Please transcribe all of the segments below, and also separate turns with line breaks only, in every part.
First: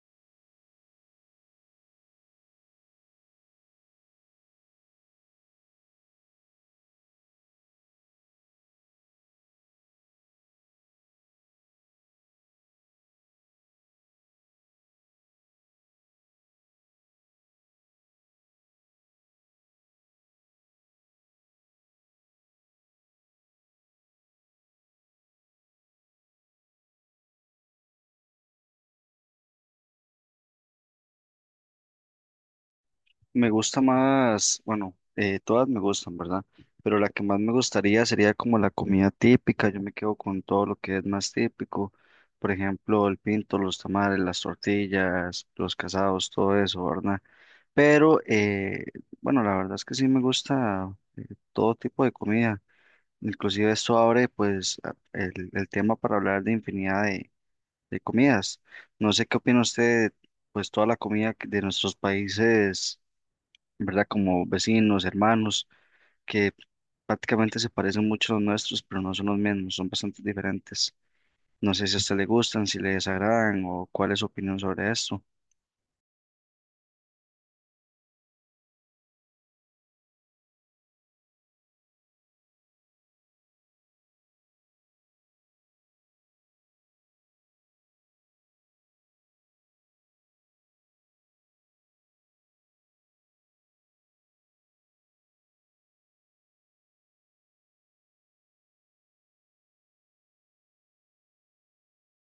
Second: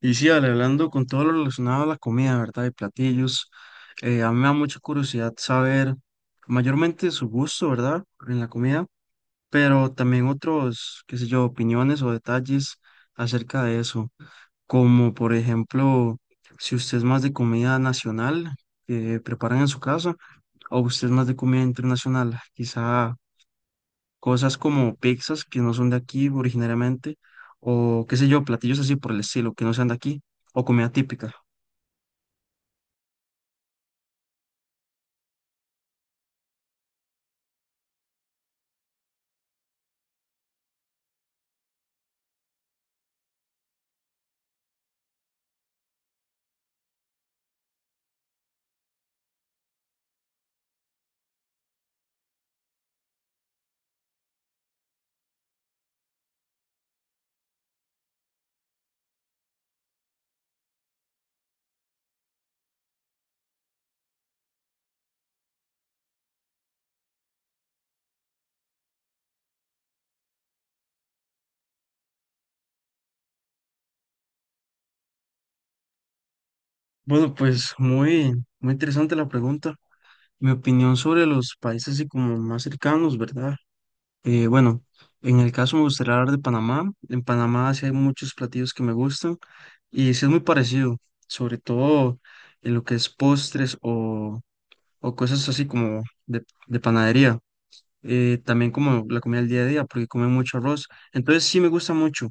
Y sí, Ale, hablando con todo lo relacionado a la comida, ¿verdad? Y platillos, a mí me da mucha curiosidad saber mayormente su gusto, ¿verdad? En la comida, pero también otros, qué sé yo, opiniones o detalles acerca de eso, como por ejemplo, si usted es más de comida nacional que preparan en su casa, o usted es más de comida internacional, quizá cosas como pizzas que no son de aquí originariamente, o qué sé yo, platillos así por el estilo, que no sean de aquí, o comida típica.
Me gusta más, bueno, todas me gustan, ¿verdad? Pero la que más me gustaría sería como la comida típica. Yo me quedo con todo lo que es más típico. Por ejemplo, el pinto, los tamales, las tortillas, los casados, todo eso, ¿verdad? Pero bueno, la verdad es que sí me gusta todo tipo de comida. Inclusive esto abre pues el tema para hablar de infinidad de comidas. No sé qué opina usted, pues toda la comida de nuestros países, ¿verdad? Como vecinos, hermanos, que prácticamente se parecen mucho a los nuestros, pero no son los mismos, son bastante diferentes. No sé si a usted le gustan, si le desagradan o cuál es su opinión sobre esto.
Bueno, pues muy interesante la pregunta. Mi opinión sobre los países así como más cercanos, ¿verdad? Bueno, en el caso me gustaría hablar de Panamá. En Panamá sí hay muchos platillos que me gustan y sí es muy parecido, sobre todo en lo que es postres o cosas así como de panadería, también como la comida del día a día, porque come mucho arroz. Entonces sí me gusta mucho.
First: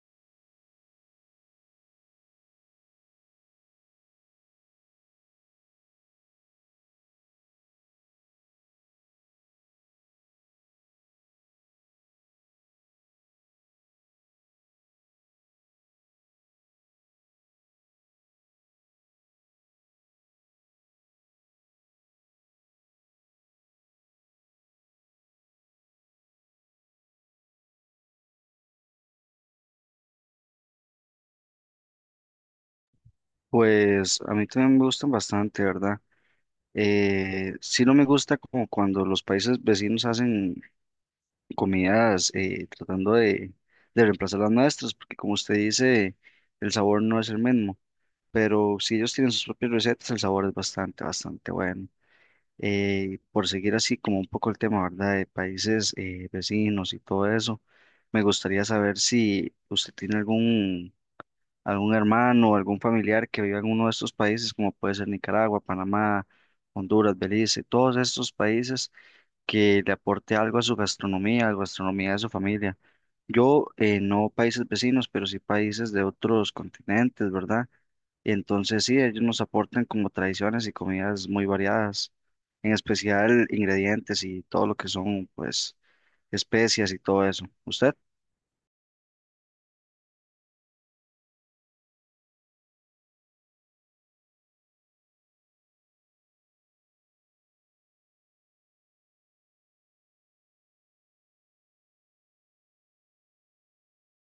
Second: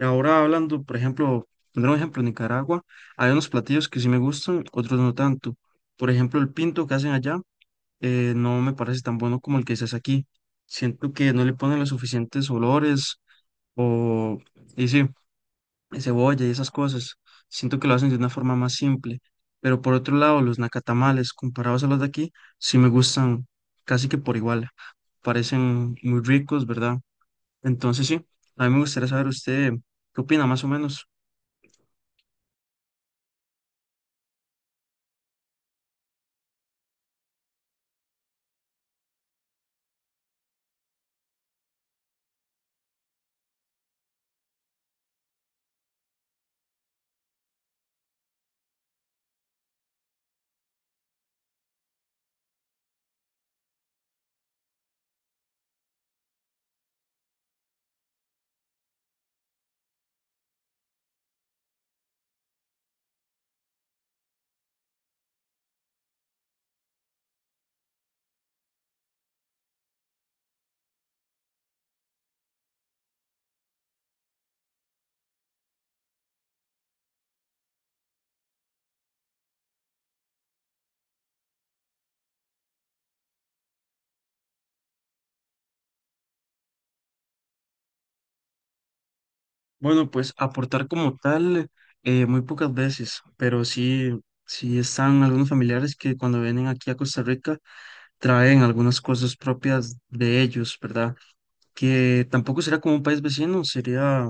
Ahora hablando, por ejemplo, pondré un ejemplo, en Nicaragua, hay unos platillos que sí me gustan, otros no tanto. Por ejemplo, el pinto que hacen allá no me parece tan bueno como el que se hace aquí. Siento que no le ponen los suficientes olores o... Y sí cebolla y esas cosas. Siento que lo hacen de una forma más simple. Pero por otro lado, los nacatamales, comparados a los de aquí, sí me gustan casi que por igual. Parecen muy ricos, ¿verdad? Entonces sí, a mí me gustaría saber usted qué opina más o menos.
Pues a mí también me gustan bastante, ¿verdad? Sí, no me gusta como cuando los países vecinos hacen comidas tratando de reemplazar las nuestras, porque como usted dice, el sabor no es el mismo, pero si ellos tienen sus propias recetas, el sabor es bastante bueno. Por seguir así como un poco el tema, ¿verdad? De países vecinos y todo eso, me gustaría saber si usted tiene algún hermano o algún familiar que viva en uno de estos países, como puede ser Nicaragua, Panamá, Honduras, Belice, todos estos países que le aporte algo a su gastronomía, a la gastronomía de su familia. Yo, no países vecinos, pero sí países de otros continentes, ¿verdad? Entonces sí, ellos nos aportan como tradiciones y comidas muy variadas, en especial ingredientes y todo lo que son pues especias y todo eso. ¿Usted?
Bueno, pues aportar como tal, muy pocas veces, pero sí, sí están algunos familiares que cuando vienen aquí a Costa Rica traen algunas cosas propias de ellos, ¿verdad? Que tampoco será como un país vecino, sería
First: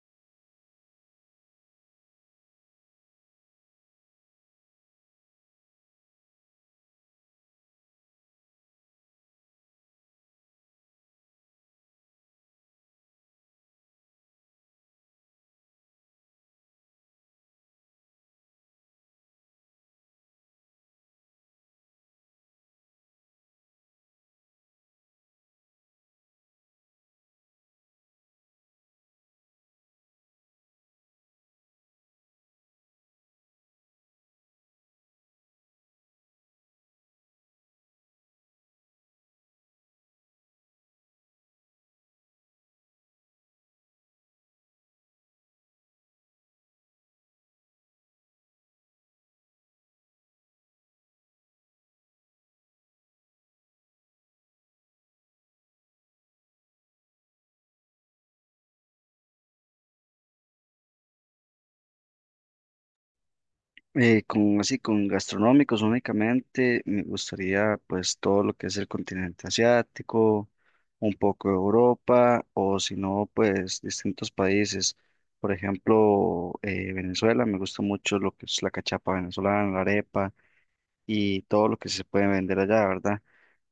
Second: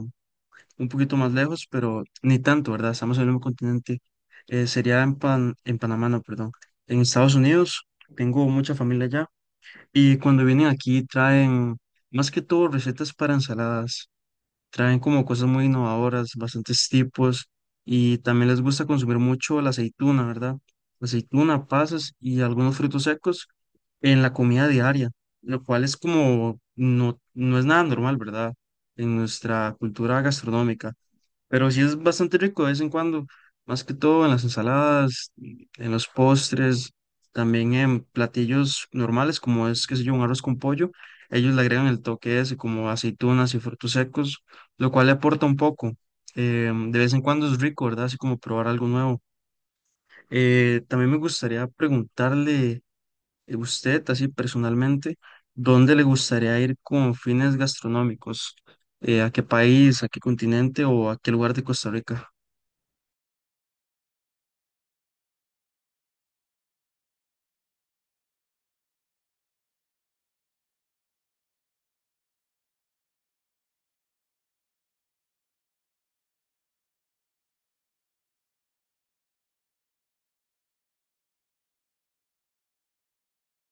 un poquito más lejos, pero ni tanto, ¿verdad? Estamos en el mismo continente. Sería en, en Panamá, no, perdón. En Estados Unidos, tengo mucha familia allá. Y cuando vienen aquí traen, más que todo, recetas para ensaladas. Traen como cosas muy innovadoras, bastantes tipos. Y también les gusta consumir mucho la aceituna, ¿verdad? Aceituna, pasas y algunos frutos secos en la comida diaria, lo cual es como, no, no es nada normal, ¿verdad? En nuestra cultura gastronómica. Pero sí es bastante rico de vez en cuando, más que todo en las ensaladas, en los postres, también en platillos normales, como es, qué sé yo, un arroz con pollo. Ellos le agregan el toque ese, como aceitunas y frutos secos, lo cual le aporta un poco. De vez en cuando es rico, ¿verdad? Así como probar algo nuevo. También me gustaría preguntarle a usted, así personalmente, ¿dónde le gustaría ir con fines gastronómicos? ¿A qué país, a qué continente o a qué lugar de Costa Rica?
Con así, con gastronómicos únicamente, me gustaría pues todo lo que es el continente asiático, un poco de Europa o si no pues distintos países. Por ejemplo, Venezuela, me gusta mucho lo que es la cachapa venezolana, la arepa y todo lo que se puede vender allá, ¿verdad?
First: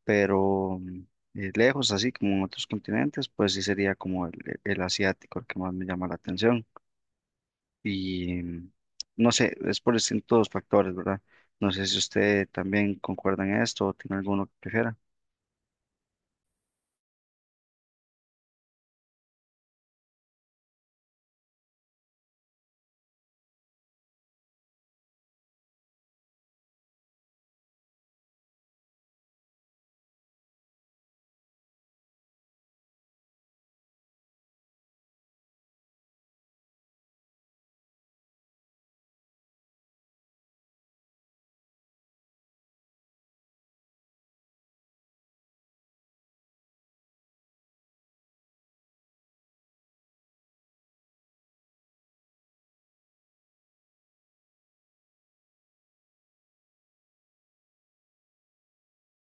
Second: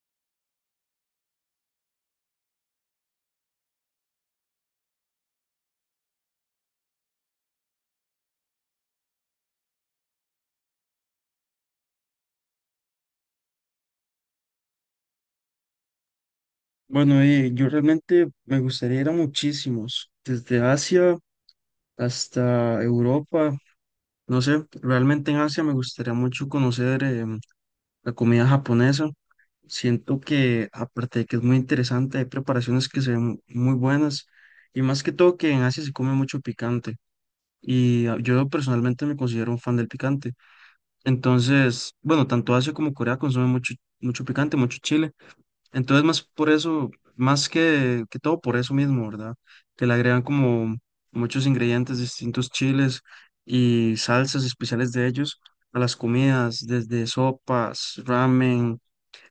Pero lejos, así como en otros continentes, pues sí sería como el asiático el que más me llama la atención. Y no sé, es por distintos factores, ¿verdad? No sé si usted también concuerda en esto o tiene alguno que prefiera.
Bueno, yo realmente me gustaría ir a muchísimos, desde Asia hasta Europa, no sé, realmente en Asia me gustaría mucho conocer la comida japonesa. Siento que aparte de que es muy interesante, hay preparaciones que se ven muy buenas y más que todo que en Asia se come mucho picante y yo personalmente me considero un fan del picante. Entonces, bueno, tanto Asia como Corea consumen mucho picante, mucho chile. Entonces, más por eso, más que todo por eso mismo, ¿verdad? Que le agregan como muchos ingredientes, distintos chiles y salsas especiales de ellos a las comidas, desde sopas, ramen,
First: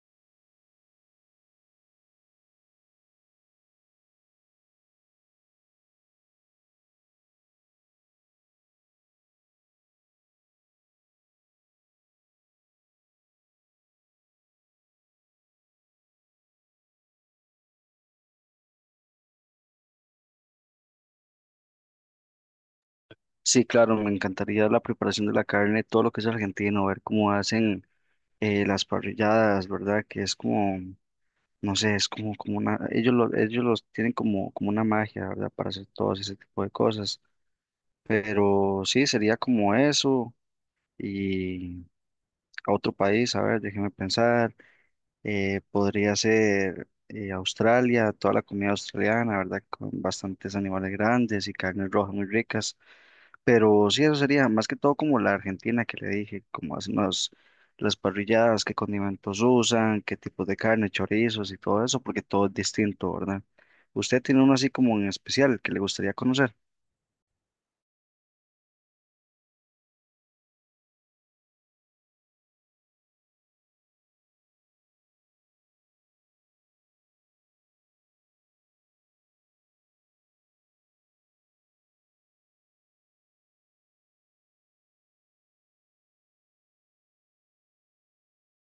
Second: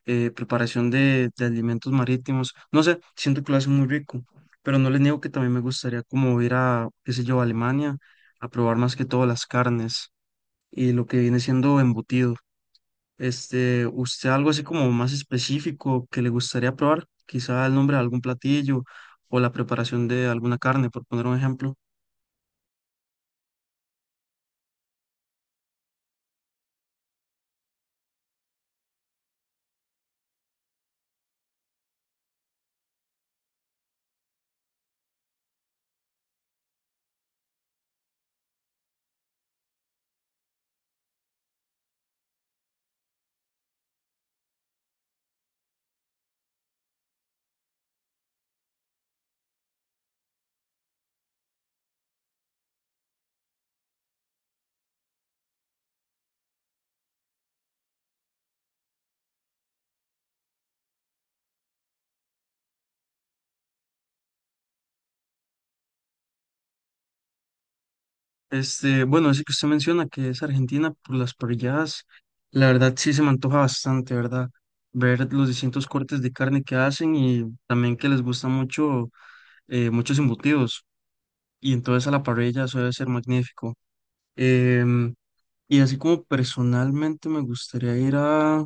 preparación de alimentos marítimos. No sé, siento que lo hacen muy rico, pero no les niego que también me gustaría como ir a, qué sé yo, a Alemania a probar más que todo las carnes y lo que viene siendo embutidos. Este, ¿usted algo así como más específico que le gustaría probar? Quizá el nombre de algún platillo o la preparación de alguna carne, por poner un ejemplo.
Sí, claro, me encantaría la preparación de la carne, todo lo que es argentino, ver cómo hacen las parrilladas, ¿verdad? Que es como, no sé, es como, como una, ellos, ellos los tienen como, como una magia, ¿verdad? Para hacer todo ese tipo de cosas. Pero sí, sería como eso. Y a otro país, a ver, déjeme pensar, podría ser Australia, toda la comida australiana, ¿verdad? Con bastantes animales grandes y carnes rojas muy ricas, pero sí, eso sería más que todo como la Argentina que le dije, como hacen las parrilladas, qué condimentos usan, qué tipos de carne, chorizos y todo eso, porque todo es distinto, ¿verdad? ¿Usted tiene uno así como en especial que le gustaría conocer?
Este, bueno, ese que usted menciona que es Argentina por las parrilladas, la verdad sí se me antoja bastante, ¿verdad? Ver los distintos cortes de carne que hacen y también que les gusta mucho, muchos embutidos y entonces a la parrilla eso debe ser magnífico. Em, y así como personalmente me gustaría ir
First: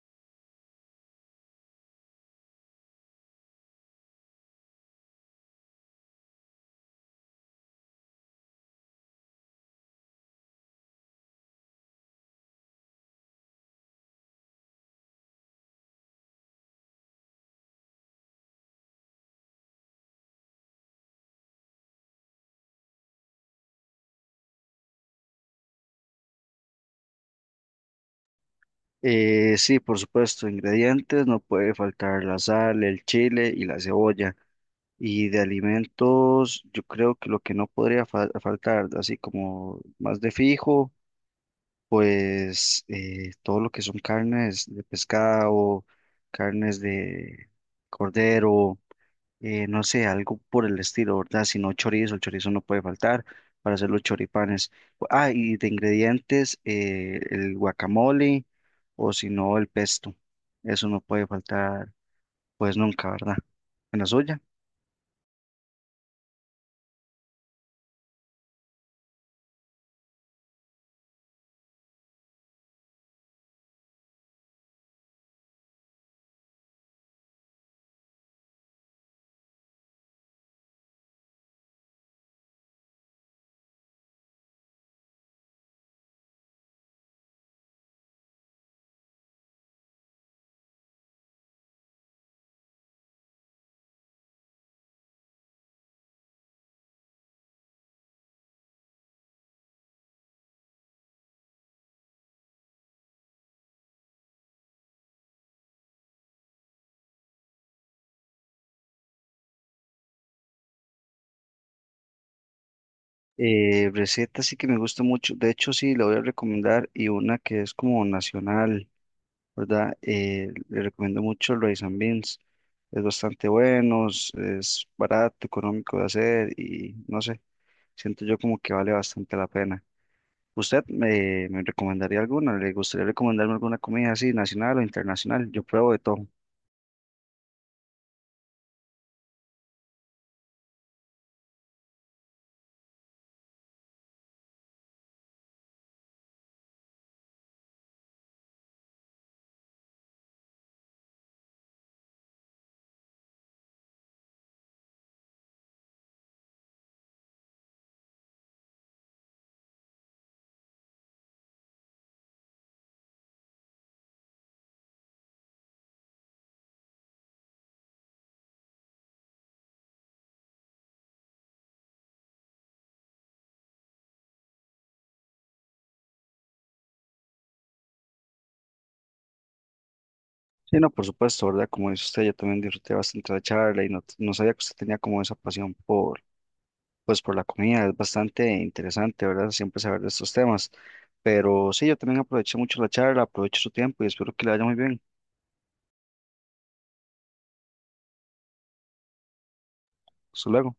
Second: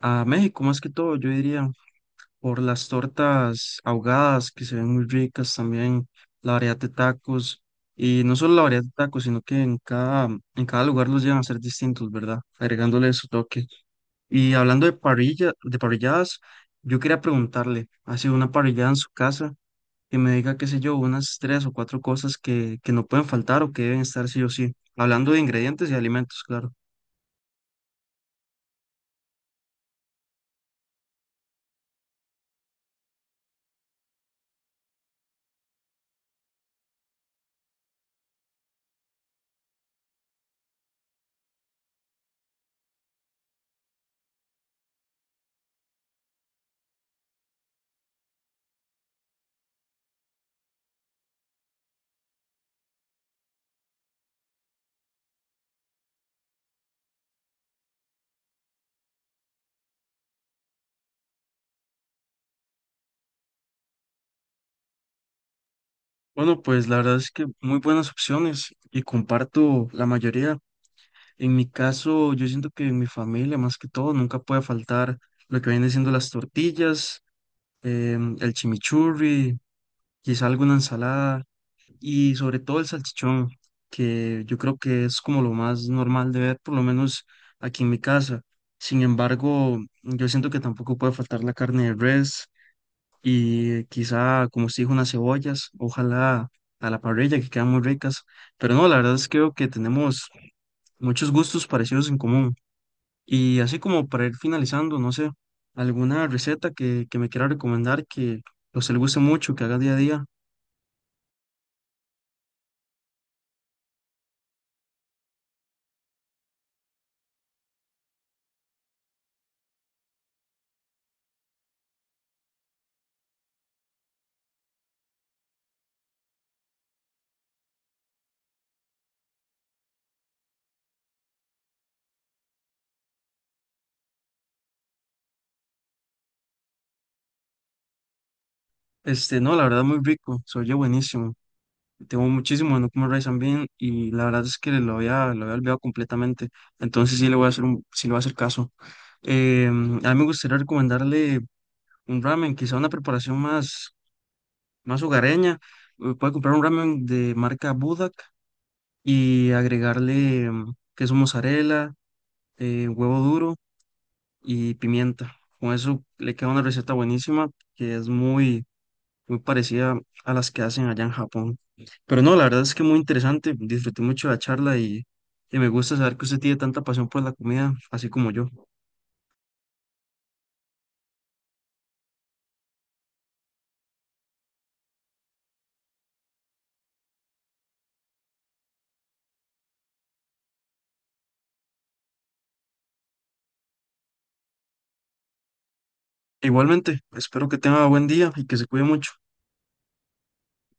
a México más que todo, yo diría, por las tortas ahogadas que se ven muy ricas también, la variedad de tacos y no solo la variedad de tacos, sino que en cada lugar los llevan a ser distintos, ¿verdad? Agregándole su toque. Y hablando de parrilla, de parrilladas, yo quería preguntarle, ¿ha sido una parrillada en su casa? Que me diga, qué sé yo, unas tres o cuatro cosas que no pueden faltar o que deben estar sí o sí. Hablando de ingredientes y alimentos, claro.
Sí, por supuesto, ingredientes, no puede faltar la sal, el chile y la cebolla. Y de alimentos, yo creo que lo que no podría faltar, así como más de fijo, pues todo lo que son carnes de pescado, carnes de cordero, no sé, algo por el estilo, ¿verdad? Si no chorizo, el chorizo no puede faltar para hacer los choripanes. Ah, y de ingredientes, el guacamole o si no, el pesto. Eso no puede faltar, pues nunca, ¿verdad? En la suya.
Bueno, pues la verdad es que muy buenas opciones y comparto la mayoría. En mi caso, yo siento que en mi familia, más que todo, nunca puede faltar lo que vienen siendo las tortillas, el chimichurri, quizá alguna ensalada y sobre todo el salchichón, que yo creo que es como lo más normal de ver, por lo menos aquí en mi casa. Sin embargo, yo siento que tampoco puede faltar la carne de res y quizá, como se dijo, unas cebollas, ojalá a la parrilla, que quedan muy ricas. Pero no, la verdad es que creo que tenemos muchos gustos parecidos en común. Y así como para ir finalizando, no sé, alguna receta que me quiera recomendar que o se le guste mucho, que haga día a día.
Receta sí que me gusta mucho, de hecho sí, la voy a recomendar y una que es como nacional, ¿verdad? Le recomiendo mucho el rice and beans, es bastante bueno, es barato, económico de hacer y no sé, siento yo como que vale bastante la pena. ¿Usted me recomendaría alguna? ¿Le gustaría recomendarme alguna comida así, nacional o internacional? Yo pruebo de todo.
Este, no, la verdad muy rico, se oye buenísimo. Tengo muchísimo de no comer rice and bean y la verdad es que lo había olvidado completamente. Entonces sí le voy a hacer un, sí le voy a hacer caso. A mí me gustaría recomendarle un ramen, quizá una preparación más, más hogareña. Puede comprar un ramen de marca Budak y agregarle queso mozzarella, huevo duro y pimienta. Con eso le queda una receta buenísima que es muy parecida a las que hacen allá en Japón. Pero no, la verdad es que muy interesante. Disfruté mucho la charla y me gusta saber que usted tiene tanta pasión por la comida, así como yo.
Sí, no, por supuesto, ¿verdad? Como dice usted, yo también disfruté bastante la charla y no, no sabía que usted tenía como esa pasión por pues por la comida. Es bastante interesante, ¿verdad? Siempre saber de estos temas. Pero sí, yo también aproveché mucho la charla, aprovecho su tiempo y espero que le vaya muy bien.
Igualmente, espero que tenga buen día y que se cuide mucho.
Hasta luego.